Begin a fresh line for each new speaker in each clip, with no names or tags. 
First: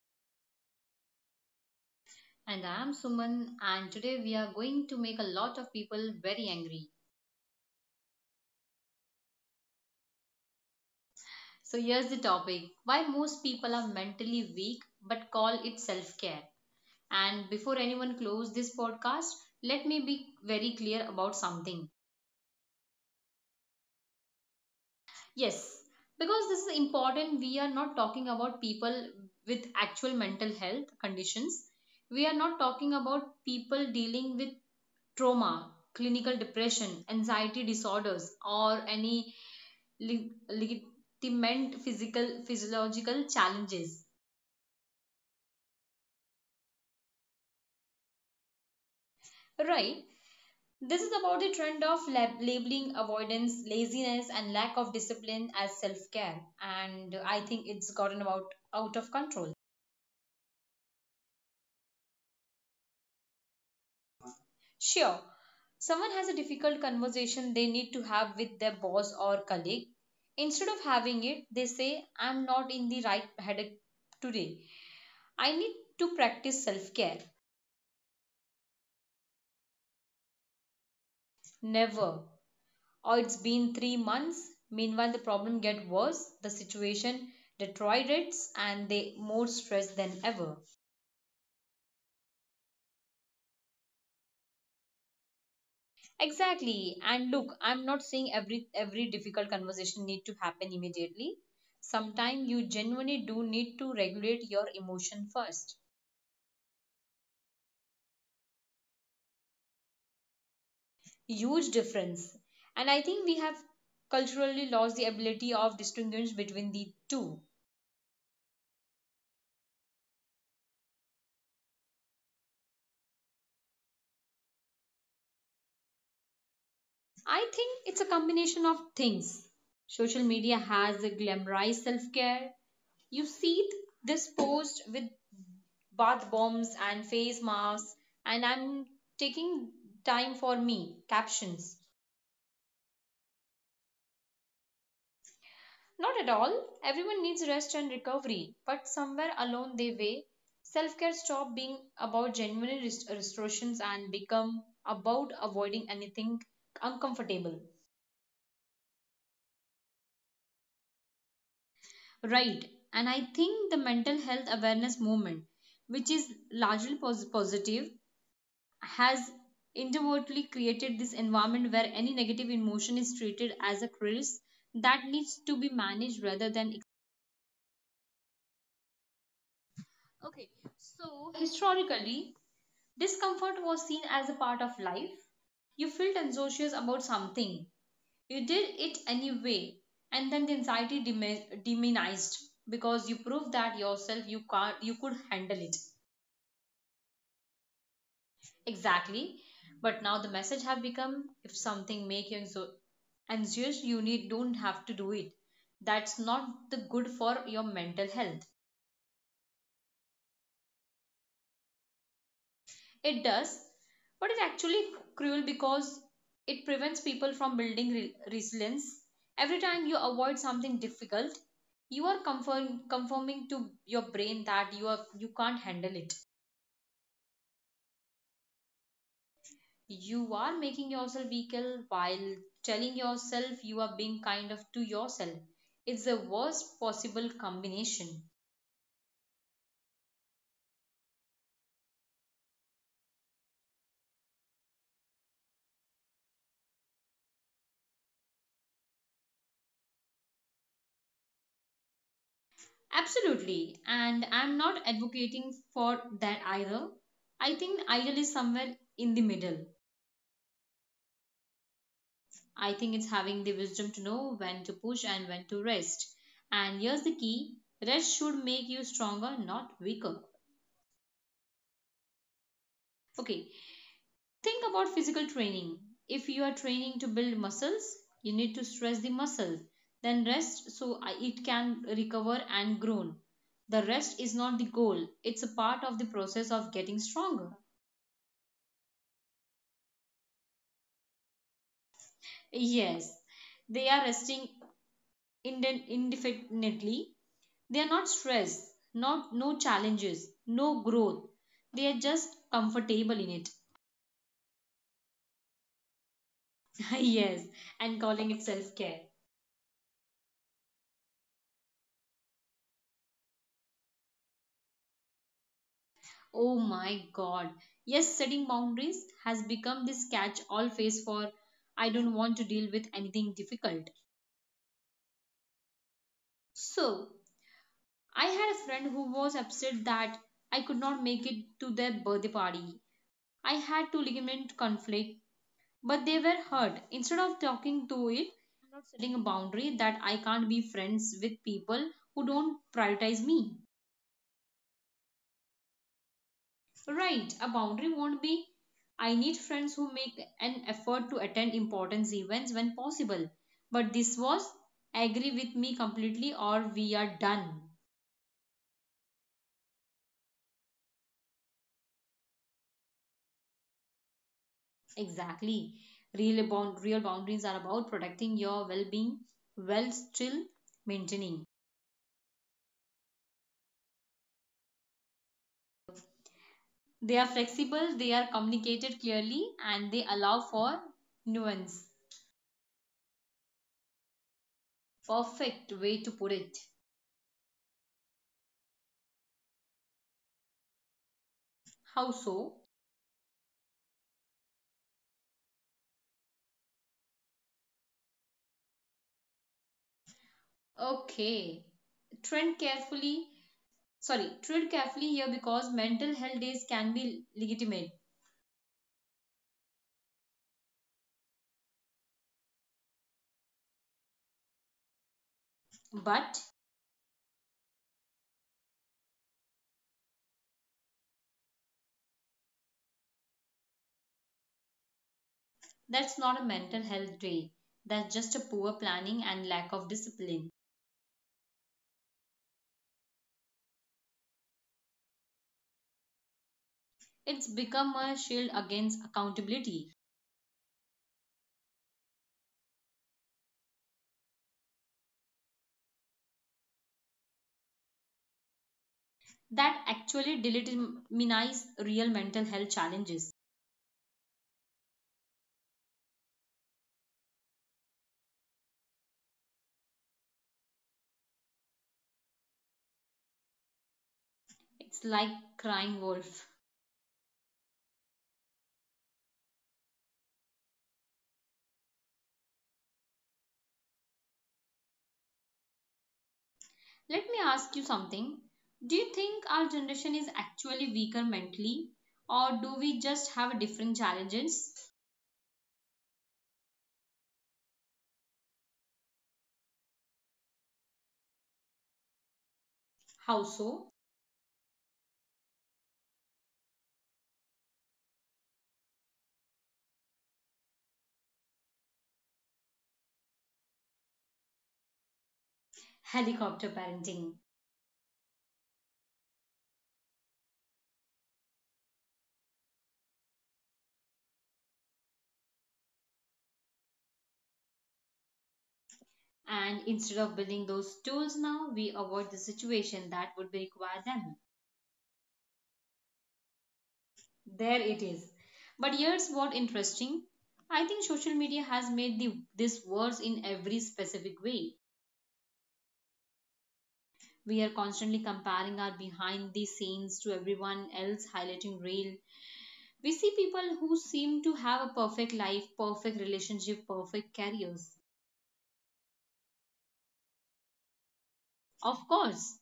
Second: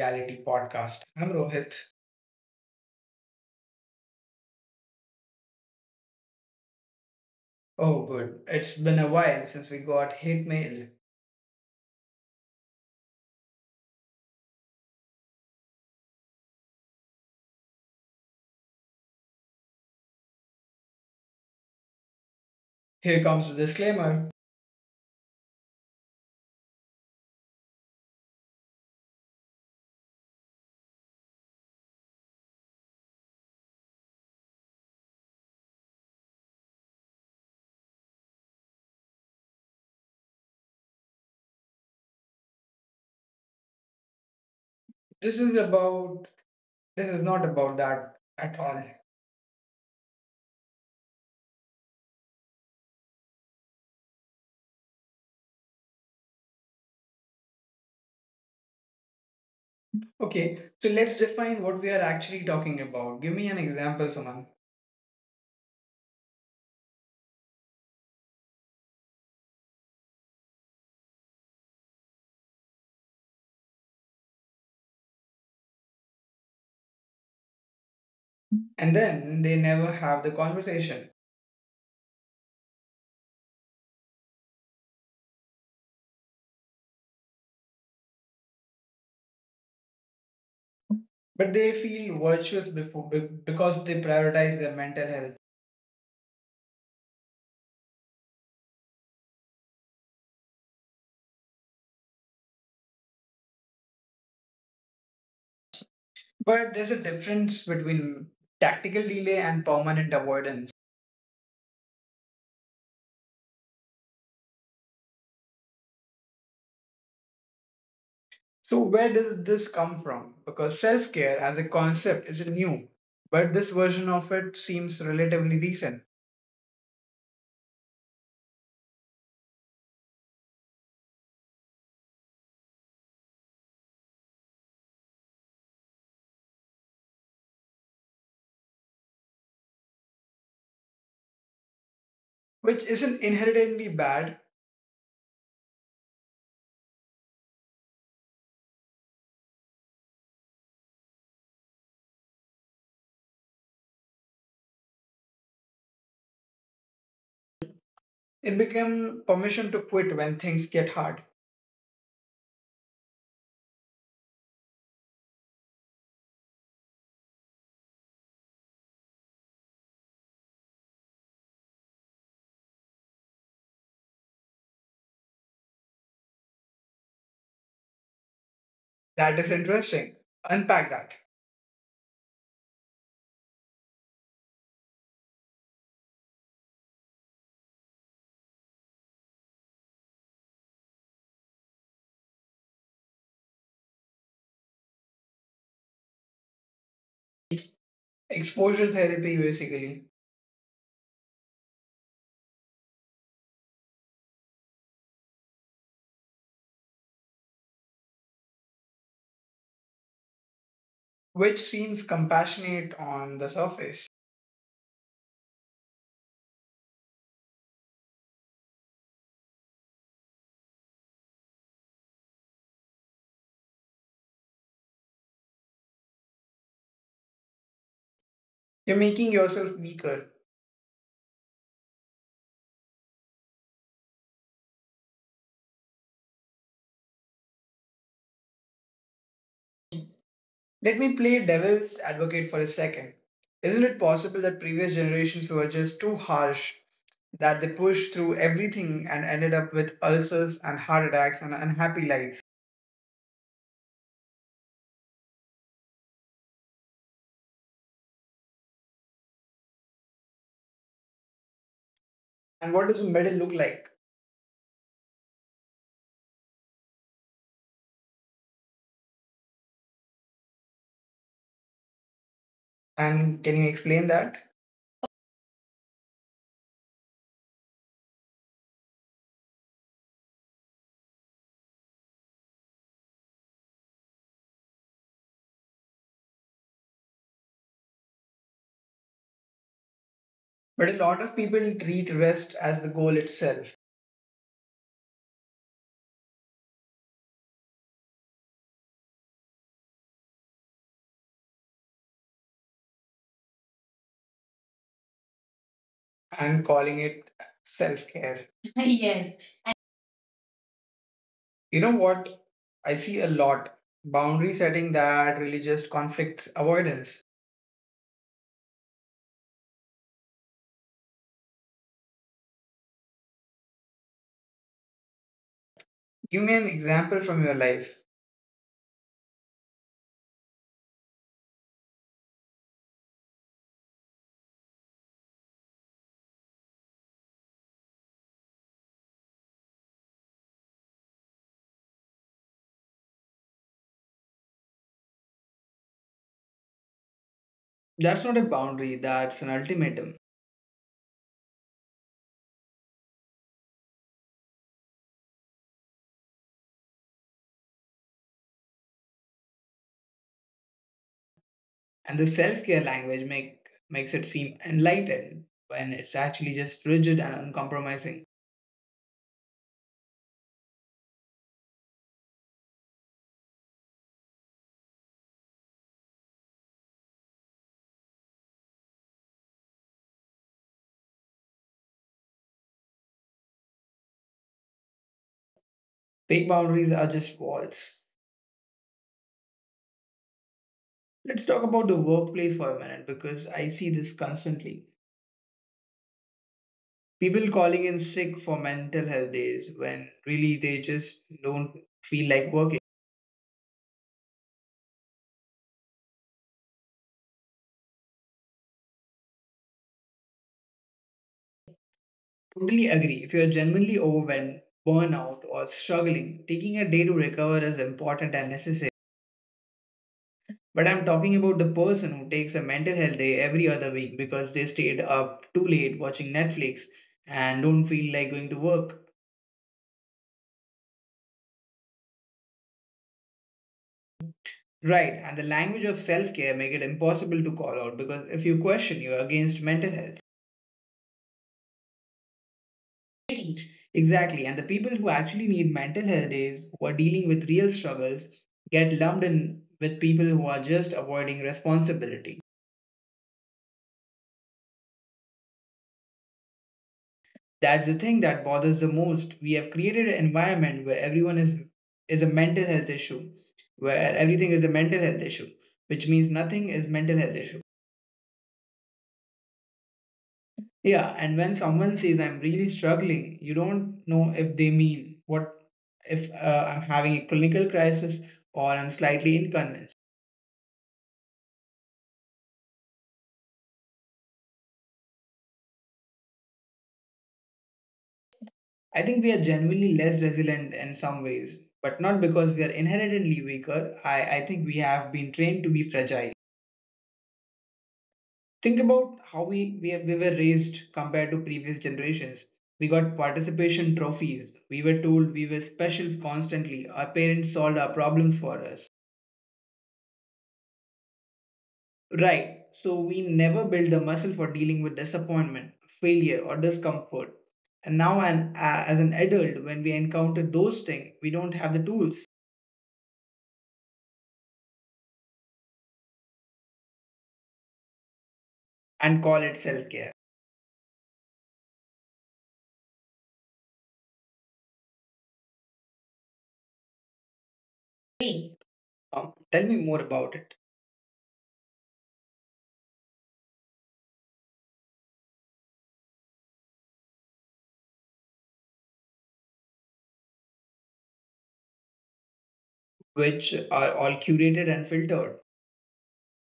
Reality Podcast. I'm Rohit.
And I'm Suman, and today we are going to make a lot of people very angry.
Oh, good. It's been a while since we got hate mail.
So, here's the topic why most people are mentally weak but call it self care. And before anyone close this podcast, let me be very clear about something.
Here comes the disclaimer.
Yes, because this is important, we are not talking about people with actual mental health conditions. We are not talking about people dealing with trauma, clinical depression, anxiety disorders, or any legitimate physical physiological challenges.
This is about, this is not about that at all.
Right. This is about the trend of labeling avoidance, laziness, and lack of discipline as self-care, and I think it's gotten about out of control.
Okay, so let's define what we are actually talking about. Give me an example, Suman.
Sure, someone has a difficult conversation they need to have with their boss or colleague. Instead of having it, they say, "I'm not in the right headache today." I need to practice self care.
And then they never have the conversation.
Never. Or it's been 3 months. Meanwhile, the problem get worse, the situation deteriorates, and they more stressed than ever.
But they feel virtuous before, because they prioritize their mental health.
Exactly. And look, I'm not saying every difficult conversation need to happen immediately. Sometimes you genuinely do need to regulate your emotion first.
But there's a difference between tactical delay and permanent avoidance.
Huge difference. And I think we have culturally lost the ability of distinguish between the two.
So, where did this come from? Because self care as a concept is new, but this version of it seems relatively recent.
I think it's a combination of things. Social media has a glamorized self care. You see this post with bath bombs and face masks, and I'm taking time for me captions.
Which isn't inherently bad.
Not at all. Everyone needs rest and recovery, but somewhere along the way, self care stop being about genuine restorations and become about avoiding anything uncomfortable.
It became permission to quit when things get hard.
Right. And I think the mental health awareness movement, which is largely positive, has inadvertently created this environment where any negative emotion is treated as a crisis that needs to be managed rather than.
That is interesting. Unpack that.
Okay, so historically, discomfort was seen as a part of life. You felt anxious about something, you did it anyway, and then the anxiety demonized because you proved that yourself you can't, you could handle it.
Exposure therapy, basically.
Exactly. But now the message have become if something make you anxious, you need don't have to do it. That's not the good for your mental health.
Which seems compassionate on the surface.
It does, but it's actually cruel because it prevents people from building resilience. Every time you avoid something difficult, you are confirming to your brain that you are you can't handle it.
You're making yourself weaker.
You are making yourself weaker while telling yourself you are being kind of to yourself. It's the worst possible combination.
Let me play devil's advocate for a second. Isn't it possible that previous generations were just too harsh, that they pushed through everything and ended up with ulcers and heart attacks and unhappy lives?
Absolutely, and I'm not advocating for that either. I think ideal is somewhere in the middle.
And what does the middle look like?
I think it's having the wisdom to know when to push and when to rest. And here's the key rest should make you stronger, not weaker.
And can you explain that?
Okay, think about physical training. If you are training to build muscles, you need to stress the muscle, then rest so it can recover and grow. The rest is not the goal, it's a part of the process of getting stronger.
But a lot of people treat rest as the goal itself,
Yes, they are resting indefinitely. They are not stressed, not no challenges, no growth. They are just comfortable in it.
and calling it self care. Yes.
yes, and calling it self care.
You know what? I see a lot boundary setting that religious conflicts avoidance.
Oh my god. Yes, setting boundaries has become this catch all phase for I don't want to deal with anything difficult.
Give me an example from your life.
So, I had a friend who was upset that I could not make it to their birthday party. I had to ligament conflict, but they were hurt. Instead of talking to it, I'm not setting a boundary that I can't be friends with people who don't prioritize me.
That's not a boundary, that's an ultimatum.
Right, a boundary won't be. I need friends who make an effort to attend important events when possible. But this was agree with me completely or we are done.
And the self-care language make makes it seem enlightened when it's actually just rigid and uncompromising.
Exactly. Real boundaries are about protecting your well being while still maintaining. They are flexible, they are communicated clearly, and they allow for nuance.
Fake boundaries are just walls.
Perfect way to put it.
Let's talk about the workplace for a minute because I see this constantly.
How so?
People calling in sick for mental health days when really they just don't feel like working.
Okay. Trend carefully Tread carefully here because mental health days can be legitimate,
Totally agree. If you're genuinely overwhelmed, burnout, or struggling, taking a day to recover is important and necessary.
but
But I'm talking about the person who takes a mental health day every other week because they stayed up too late watching Netflix and don't feel like going to work.
that's not a mental health day. That's just a poor planning and lack of discipline.
Right, and the language of self-care make it impossible to call out because if you question, you're against mental health.
It's become a shield against
Pity.
accountability
Exactly, and the people who actually need mental health days, who are dealing with real struggles, get lumped in with people who are just avoiding responsibility.
that actually delegitimize real mental health challenges.
That's the thing that bothers the most. We have created an environment where everyone is a mental health issue, where everything is a mental health issue, which means nothing is mental health issue.
It's like crying wolf.
Yeah, and when someone says I'm really struggling, you don't know if they mean what if I'm having a clinical crisis or I'm slightly inconvenienced.
Let me ask you something. Do you think our generation is actually weaker mentally, or do we just have different challenges?
I think we are genuinely less resilient in some ways, but not because we are inherently weaker. I think we have been trained to be fragile.
How so?
Think about how we were raised compared to previous generations. We got participation trophies. We were told we were special constantly. Our parents solved our problems for us.
Helicopter parenting.
Right, so we never built the muscle for dealing with disappointment, failure or discomfort, and now as an adult when we encounter those things we don't have the tools,
And instead of building those tools now, we avoid the situation that would require them.
and call it self-care.
There it is. But here's what interesting. I think social media has made this worse in every specific way.
Agree. Tell me more about it.
We are constantly comparing our behind the scenes to everyone else highlighting real. We see people who seem to have a perfect life, perfect relationship, perfect careers.
Which are all curated and filtered.
Of course,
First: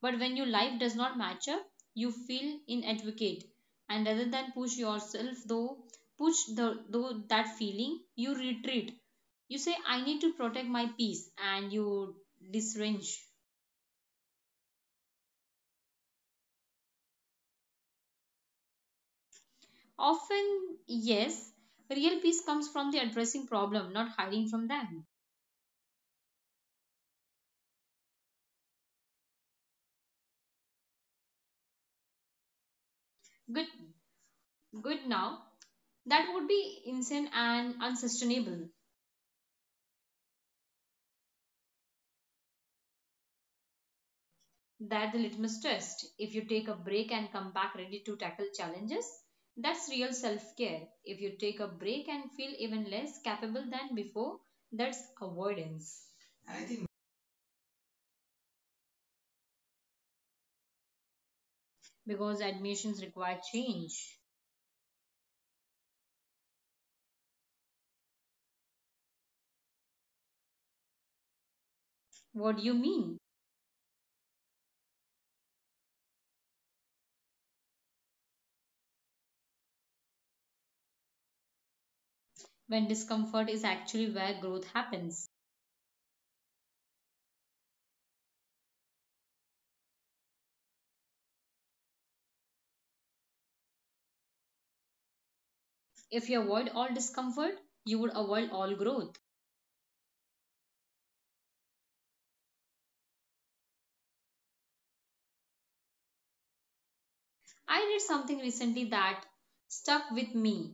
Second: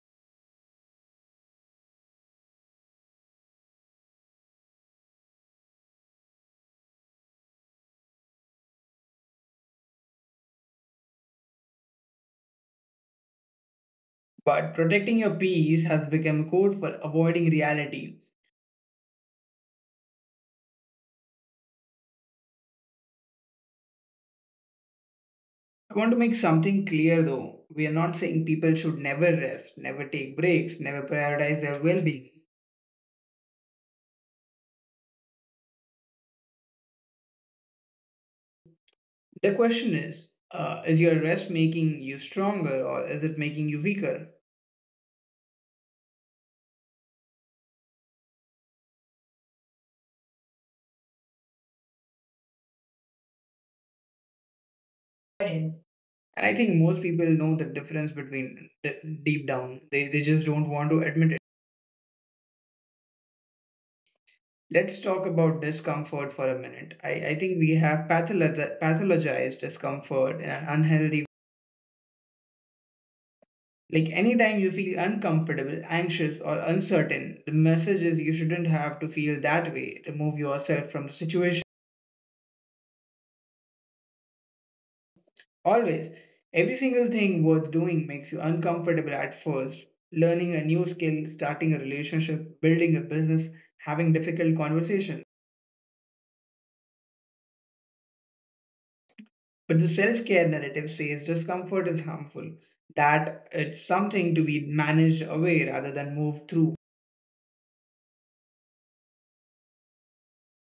but when your life does not match up, you feel inadequate, and rather than push yourself, though push the though that feeling, you retreat. You say, "I need to protect my peace," and you disarrange.
But protecting your peace has become code for avoiding reality.
Often, yes, real peace comes from the addressing problem, not hiding from them.
I want to make something clear though. We are not saying people should never rest, never take breaks, never prioritize their well being.
Good, good. Now, that would be insane and unsustainable.
The question is your rest making you stronger or is it making you weaker?
That's the litmus test. If you take a break and come back ready to tackle challenges, that's real self care. If you take a break and feel even less capable than before, that's
Right.
avoidance.
And I think most people know the difference between deep down. They just don't want to admit it.
Because admissions require change.
Let's talk about discomfort for a minute. I think we have pathologized discomfort in an unhealthy.
What do you mean?
Like anytime you feel uncomfortable, anxious, or uncertain, the message is you shouldn't have to feel that way. Remove yourself from the situation.
When discomfort is actually where growth happens.
Always. Every single thing worth doing makes you uncomfortable at first. Learning a new skill, starting a relationship, building a business, having difficult conversations.
If you avoid all discomfort, you would avoid all growth.
But the self care narrative says discomfort is harmful, that it's something to be managed away rather than moved through.
I read something recently that stuck with me.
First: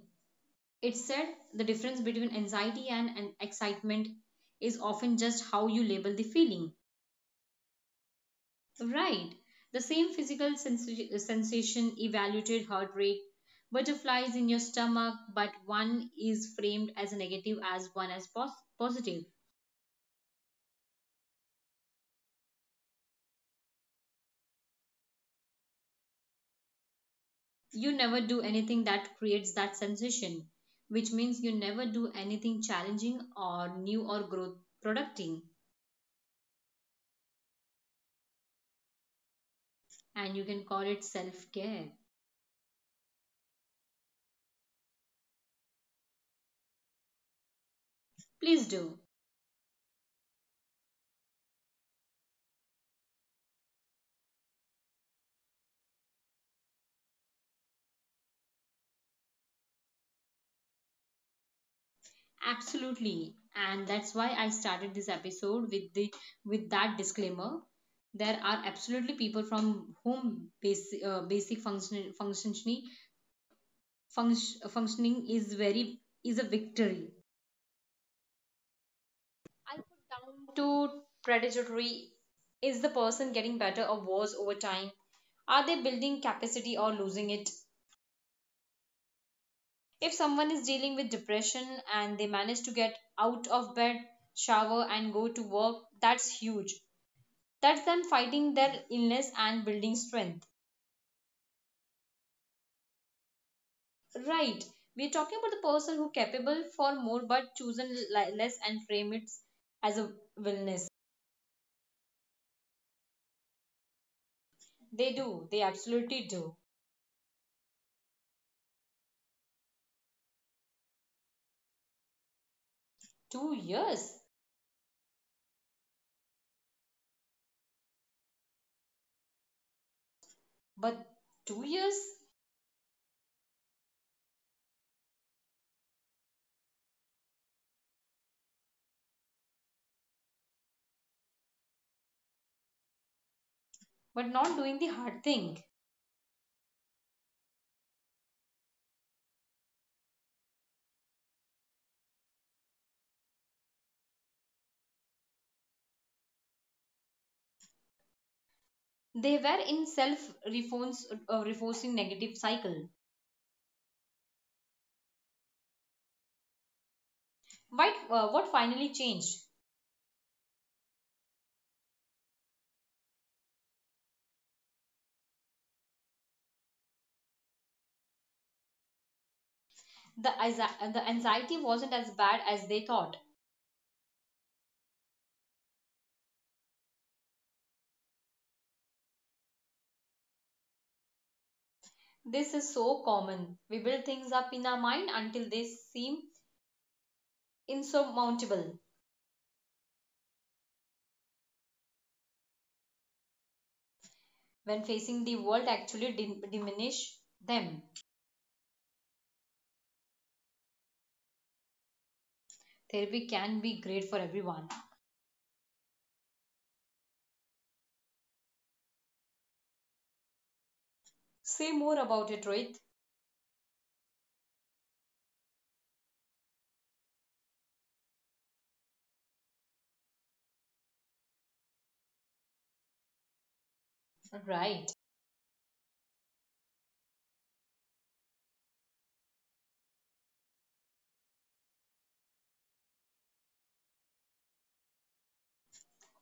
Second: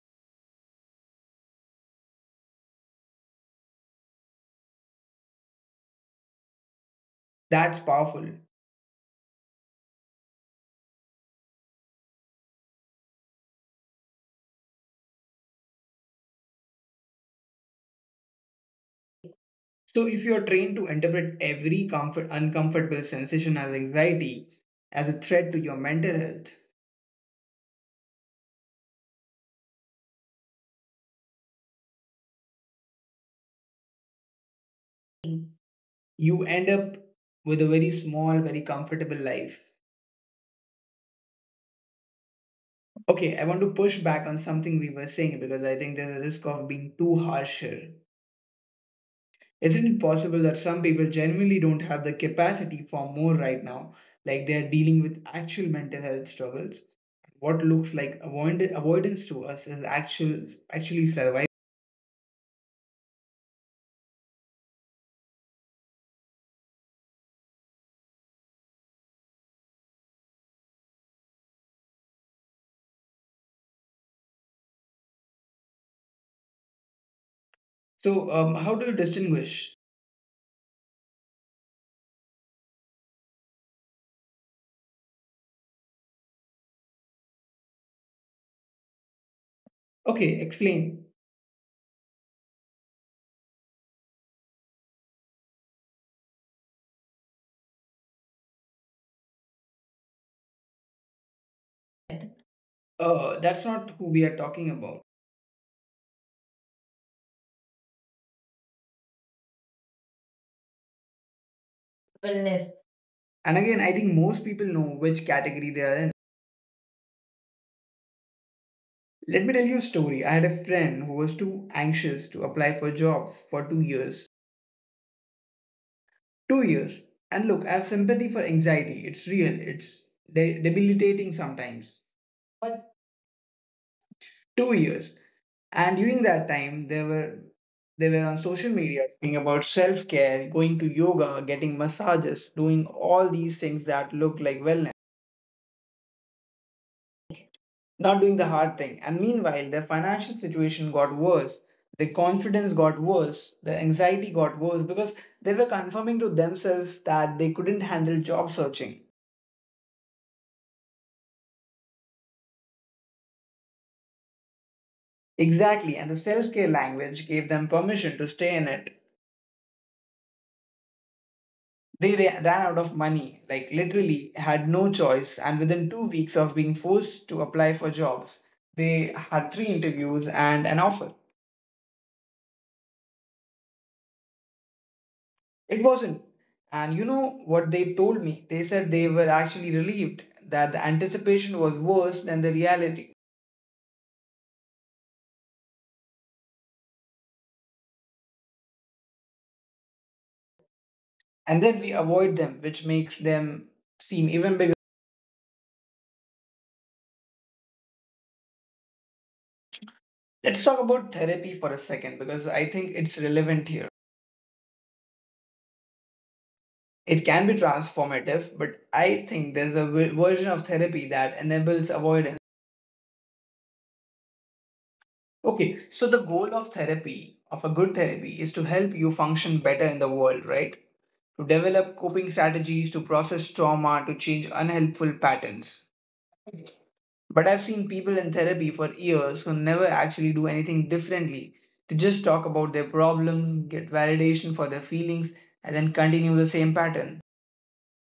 It said the difference between anxiety and excitement is often just how you label the feeling.
That's powerful.
Right. The same physical sensation evaluated heart rate, butterflies in your stomach, but one is framed as a negative as one as positive.
So, if you are trained to interpret uncomfortable sensation as anxiety, as a threat to your mental health,
You never do anything that creates that sensation, which means you never do anything challenging or new or growth producting,
you end up with a very small, very comfortable life.
and you can call it self care.
Okay, I want to push back on something we were saying because I think there's a risk of being too harsh here.
Please do.
Isn't it possible that some people genuinely don't have the capacity for more right now? Like they're dealing with actual mental health struggles. What looks like avoidance to us is actually survival.
Absolutely. And that's why I started this episode with the with that disclaimer. There are absolutely people from whom basic basic functioning functioning is very is a victory.
So, how do you distinguish.
To predatory is the person getting better or worse over time? Are they building capacity or losing it?
Okay, explain.
If someone is dealing with depression and they manage to get out of bed, shower and go to work, that's huge. That's them fighting their illness and building strength.
That's not who we are talking about.
Right, we're talking about the person who capable for more but chosen less and frame it as a
Wellness.
wellness.
And again, I think most people know which category they are in.
they do they absolutely do.
Let me tell you a story. I had a friend who was too anxious to apply for jobs for 2 years.
2 years.
2 years. And look, I have sympathy for anxiety. It's real, it's debilitating sometimes.
But
What?
2 years.
2 years. And during that time, they were on social media talking about self care, going to yoga, getting massages, doing all these things that look like wellness.
But not doing the hard thing.
Not doing the hard thing. And meanwhile, their financial situation got worse, their confidence got worse, their anxiety got worse because they were confirming to themselves that they couldn't handle job searching.
They were in self reinforcing negative cycle.
Exactly, and the self care language gave them permission to stay in it.
What what finally changed?
They ran out of money, like literally had no choice, and within 2 weeks of being forced to apply for jobs, they had three interviews and an offer.
The anxiety wasn't as bad as they thought.
It wasn't. And you know what they told me? They said they were actually relieved that the anticipation was worse than the reality.
This is so common. We build things up in our mind until they seem insurmountable.
And then we avoid them, which makes them seem even bigger.
When facing the world, actually diminish them.
Let's talk about therapy for a second because I think it's relevant here.
Therapy can be great for everyone.
It can be transformative, but I think there's a version of therapy that enables avoidance.
Say more about it, Rohit.
Okay, so the goal of therapy, of a good therapy, is to help you function better in the world, right? To develop coping strategies, to process trauma, to change unhelpful patterns.
Right.
But I've seen people in therapy for years who never actually do anything differently. They just talk about their problems, get validation for their feelings, and then continue the same pattern.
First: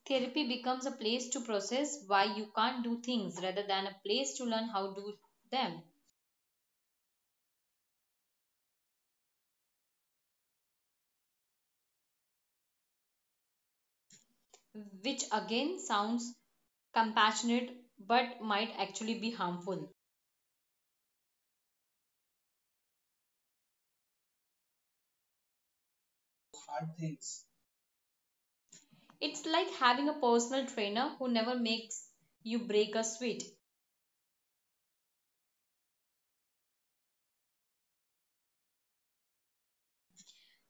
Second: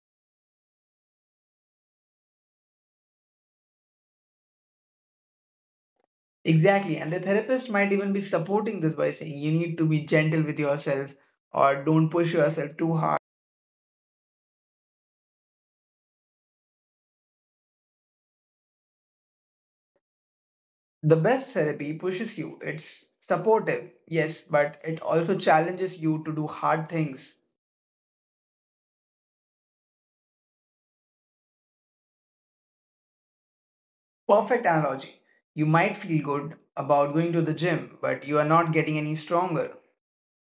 Therapy becomes a place to process why you can't do things rather than a place to learn how to do them,
Exactly, and the therapist might even be supporting this by saying you need to be gentle with yourself or don't push yourself too hard.
which again sounds compassionate but might actually be harmful.
The best therapy pushes you, it's supportive, yes, but it also challenges you to do hard things.
It's like having a personal trainer who never makes you break a sweat.
Perfect analogy. You might feel good about going to the gym, but you are not getting any stronger.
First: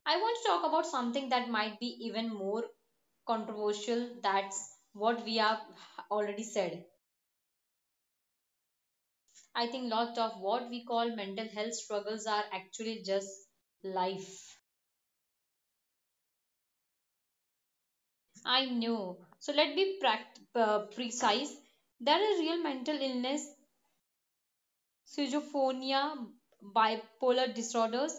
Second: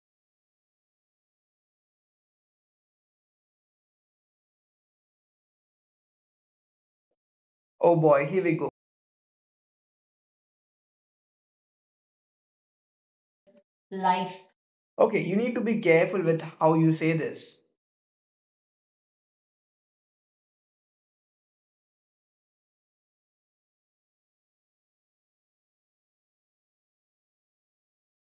I want to talk about something that might be even more controversial. That's what we have already said.
Oh boy, here we go.
I think lots of what we call mental health struggles are actually just
Life.
life.
Okay, you need to be careful with how you say this.
I know. So let me precise. There are real mental illness, schizophrenia, bipolar disorders,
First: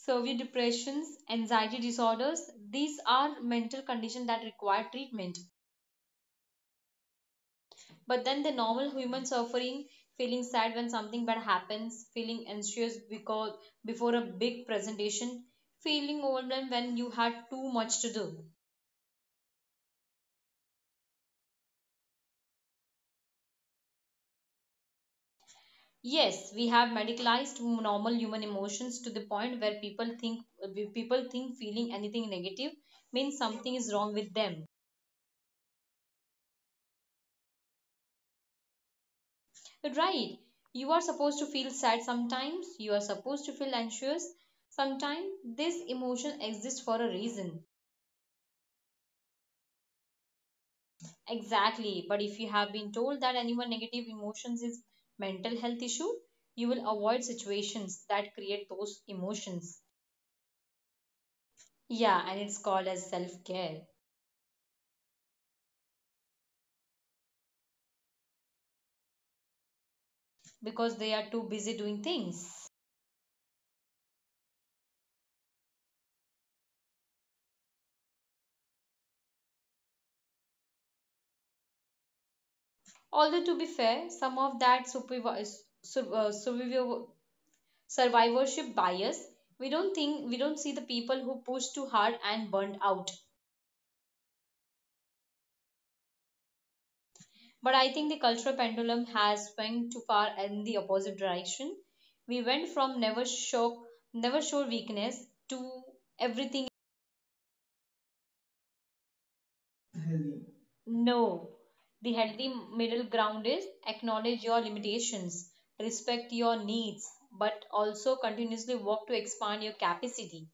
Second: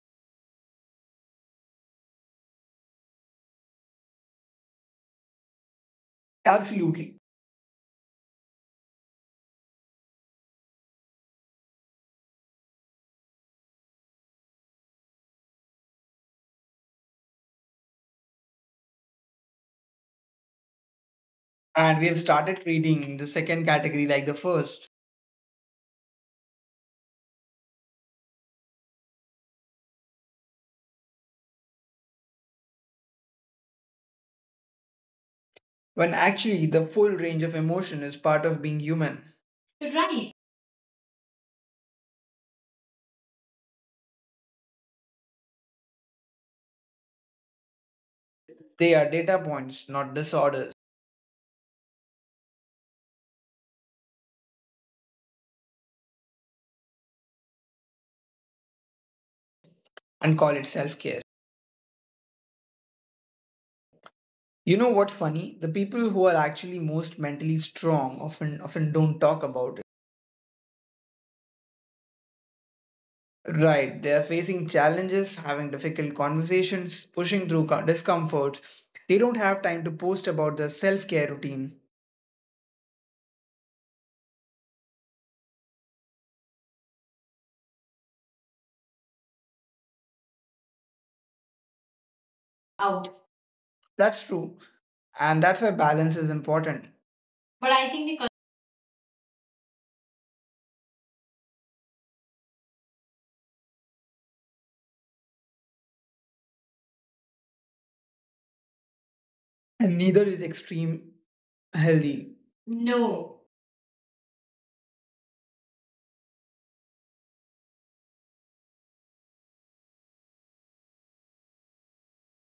severe depressions, anxiety disorders. These are mental conditions that require treatment.
Absolutely.
But then the normal human suffering, feeling sad when something bad happens, feeling anxious because before a big presentation, feeling overwhelmed when you had too much to do.
And we have started treating the second category like the first,
Yes, we have medicalized normal human emotions to the point where people think feeling anything negative means something is wrong with them.
when actually the full range of emotion is part of being human. You're right.
Right. You are supposed to feel sad sometimes, you are supposed to feel anxious sometimes. This emotion exists for a reason.
They are data points, not disorders,
Exactly. But if you have been told that anyone negative emotions is mental health issue, you will avoid situations that create those emotions.
and call it self care.
Yeah, and it's called as self-care
You know what's funny? The people who are actually most mentally strong often don't talk about.
because they are too busy doing things.
Right, they are facing challenges, having difficult conversations, pushing through discomforts. They don't have time to post about their self care routine.
Although to be fair, some of that sur- uh, surviv- survivorship bias, we don't see the people who push too hard and burned
Out.
out.
That's true, and that's why balance is important. But
But
I
I
think
think
the
the
con-.
cultural pendulum has swung too far in the opposite direction. We went from never show weakness to everything.
And neither is extreme healthy.
No.
No.
The healthy middle ground is acknowledge your limitations, respect your needs, but also continuously work to expand your capacity.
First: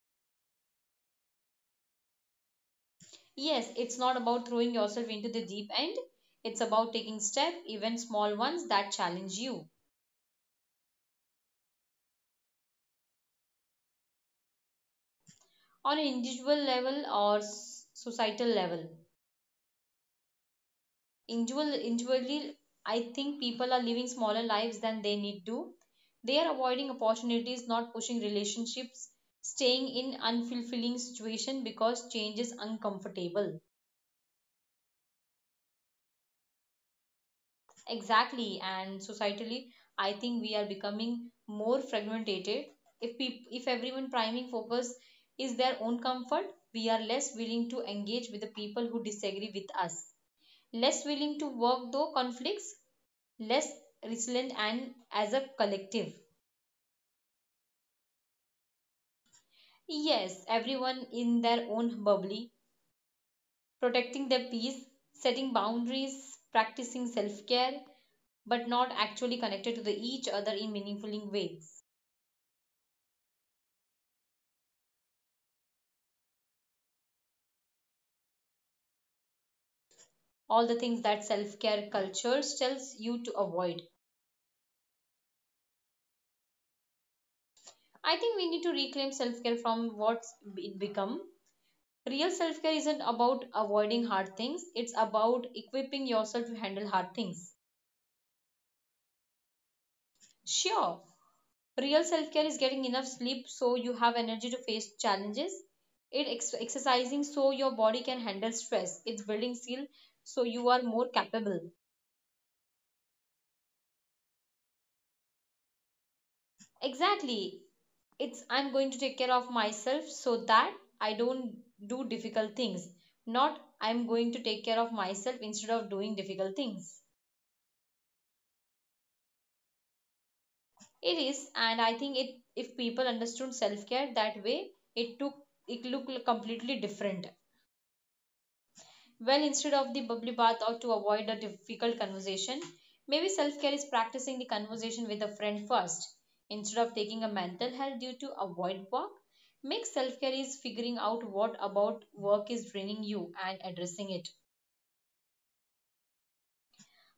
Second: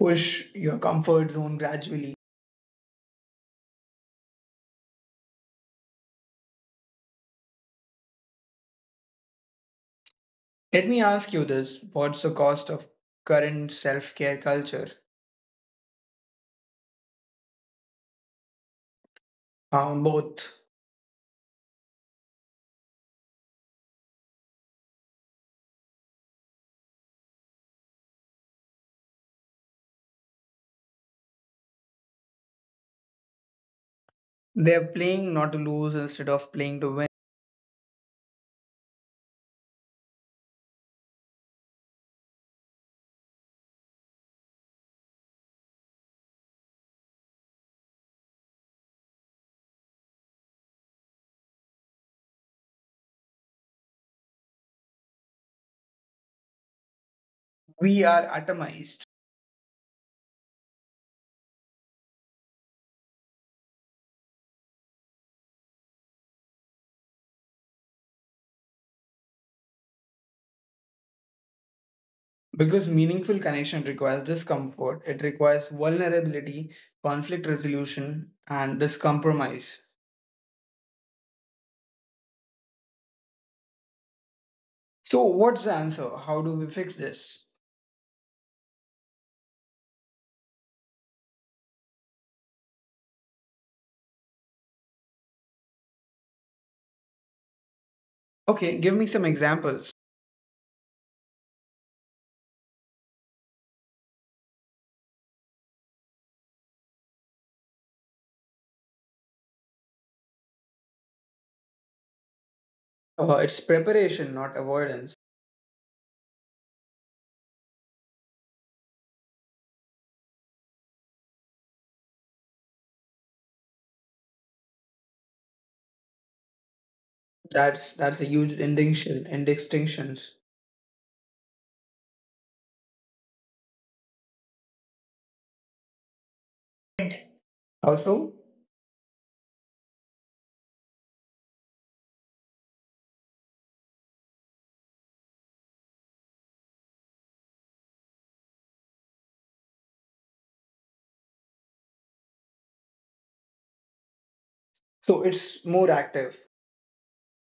Push your comfort zone gradually.
Yes, it's not about throwing yourself into the deep end. It's about taking steps, even small ones that challenge you
Let me ask you this, what's the cost of current self care culture?
on an individual level or societal level.
Both.
Individually, I think people are living smaller lives than they need to. They are avoiding opportunities not pushing relationships, staying in unfulfilling situation because change is uncomfortable.
They're playing not to lose instead of playing to win.
Exactly, and societally I think we are becoming more fragmented. If everyone priming focus is their own comfort, we are less willing to engage with the people who disagree with us, less willing to work though conflicts, less resilient and as a collective.
We are atomized.
Yes, everyone in their own bubble, protecting their peace, setting boundaries, practicing self care, but not actually connected to the each other in meaningful ways.
Because meaningful connection requires discomfort, it requires vulnerability, conflict resolution, and discompromise.
All the things that self care culture tells you to avoid.
So, what's the answer? How do we fix this?
I think we need to reclaim self care from what it become. Real self care isn't about avoiding hard things, it's about equipping yourself to handle hard things.
Okay, give me some examples.
Sure, real self care is getting enough sleep so you have energy to face challenges. It exercising so your body can handle stress. It's building skill so you are more capable.
It's preparation, not avoidance.
Exactly. It's I'm going to take care of myself so that I don't do difficult things. Not I'm going to take care of myself instead of doing difficult things.
That's a huge distinction in distinctions.
It is, and I think it if people understood self care that way, it took it looked completely different.
Also,
Well, instead of the bubbly bath or to avoid a difficult conversation, maybe self care is practicing the conversation with a friend first. Instead of taking a mental health due to avoid work, make self care is figuring out what about work is draining you and addressing it.
so it's more active.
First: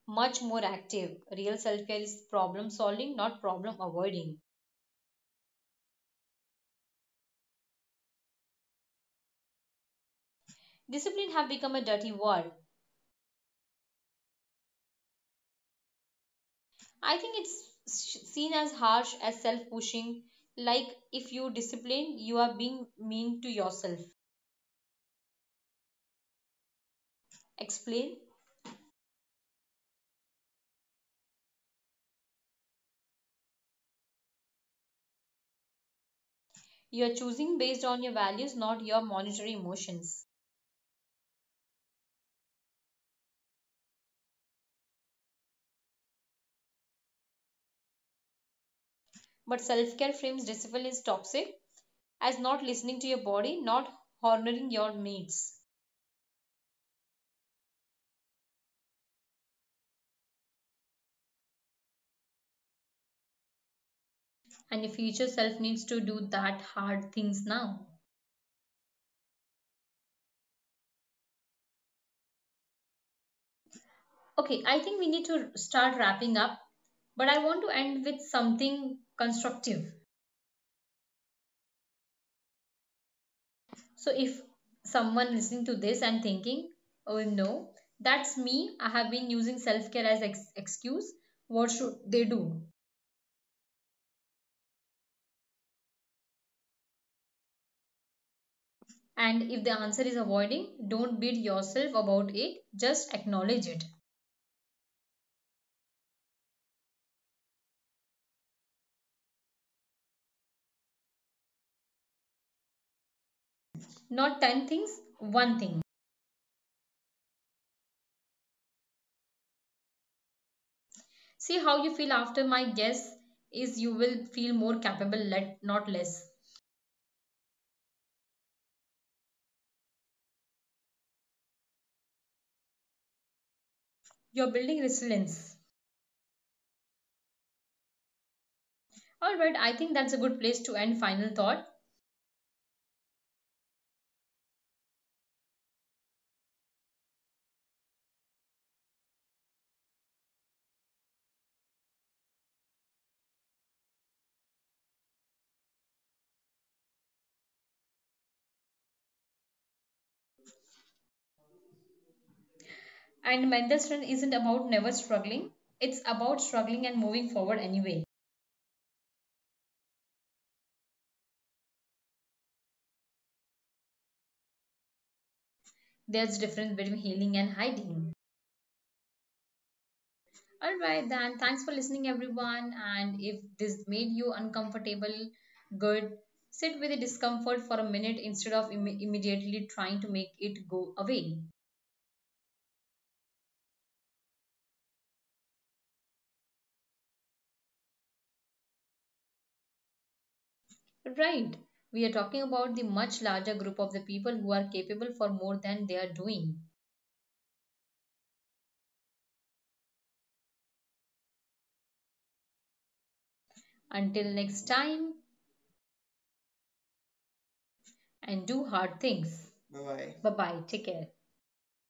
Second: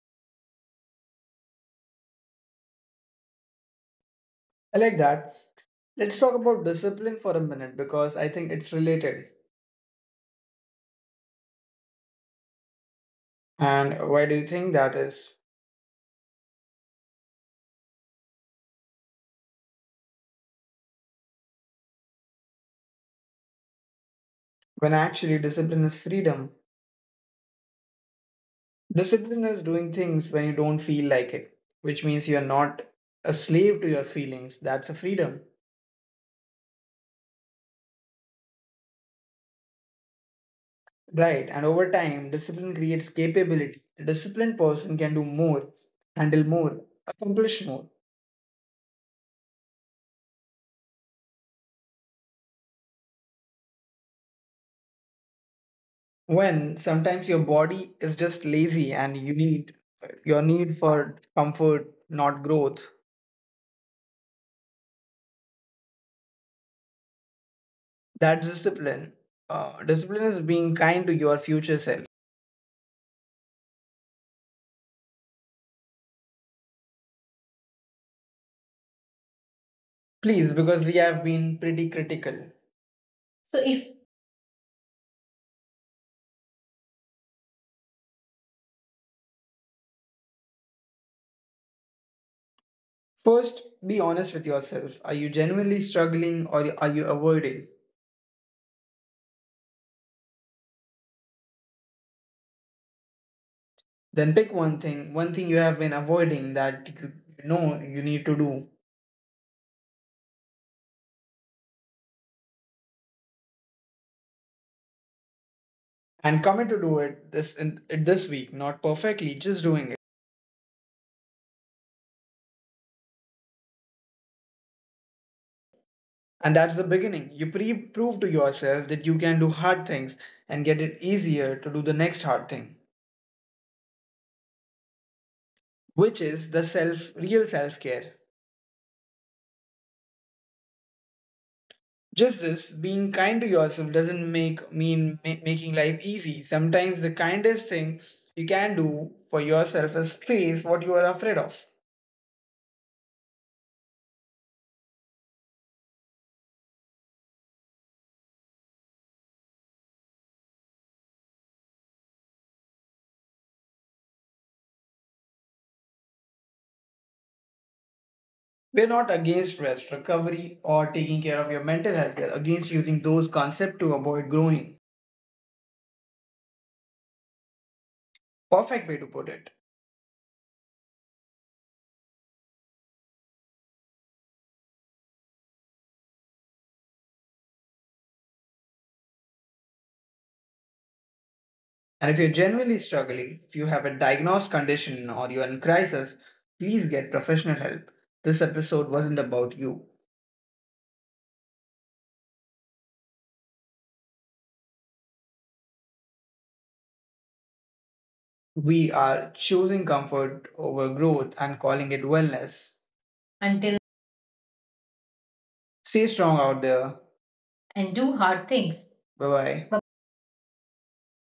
Much more active. Real self care is problem solving, not problem avoiding.
I like that. Let's talk about discipline for a minute because I think it's related.
Discipline have become a dirty word.
And why do you think that is?
I think it's seen as harsh as self pushing, like if you discipline, you are being mean to yourself.
When actually discipline is freedom.
Explain.
Discipline is doing things when you don't feel like it, which means you are not a slave to your feelings. That's a freedom.
You're choosing based on your values, not your monetary emotions.
Right. And over time, discipline creates capability. A disciplined person can do more, handle more, accomplish more.
But self care frames discipline is toxic as not listening to your body, not honoring your needs.
When sometimes your body is just lazy and you need your need for comfort, not growth,
And your future self needs to do that hard things now.
that's discipline. Discipline is being kind to your future self.
Okay, I think we need to start wrapping up, but I want to end with something constructive.
Please, because we have been pretty critical. So if
So if someone listening to this and thinking, oh no, that's me, I have been using self care as excuse, what should they do?
First, be honest with yourself. Are you genuinely struggling or are you avoiding?
And if the answer is avoiding, don't beat yourself about it, just acknowledge it.
Then pick one thing you have been avoiding that you know you need to do,
Not 10 things, one thing.
and commit to do it this week, not perfectly, just doing it.
See how you feel after my guess is you will feel more capable, let, not less.
And that's the beginning. You prove to yourself that you can do hard things and get it easier to do the next hard thing,
You're building resilience.
which is the self real self-care.
Alright, I think that's a good place to end final thought.
Just this, being kind to yourself doesn't making life easy. Sometimes the kindest thing you can do for yourself is face what you are afraid of.
And mental strength isn't about never struggling, it's about struggling and moving forward anyway.
We're not against rest, recovery, or taking care of your mental health. We're against using those concepts to avoid growing.
There's a difference between healing and hiding.
Perfect way to put it.
All right, then. Thanks for listening, everyone. And if this made you uncomfortable, good. Sit with the discomfort for a minute instead of immediately trying to make it go away.
And if you're genuinely struggling, if you have a diagnosed condition or you're in crisis, please get professional help. This episode wasn't about you.
Right. We are talking about the much larger group of the people who are capable for more than they are doing.
We are choosing comfort over growth and calling it wellness. Until.
Until next time,
Stay strong out there. And
and
do
do
hard
hard
things.
things. Bye
Bye
bye.
bye.
Bye bye. Take care.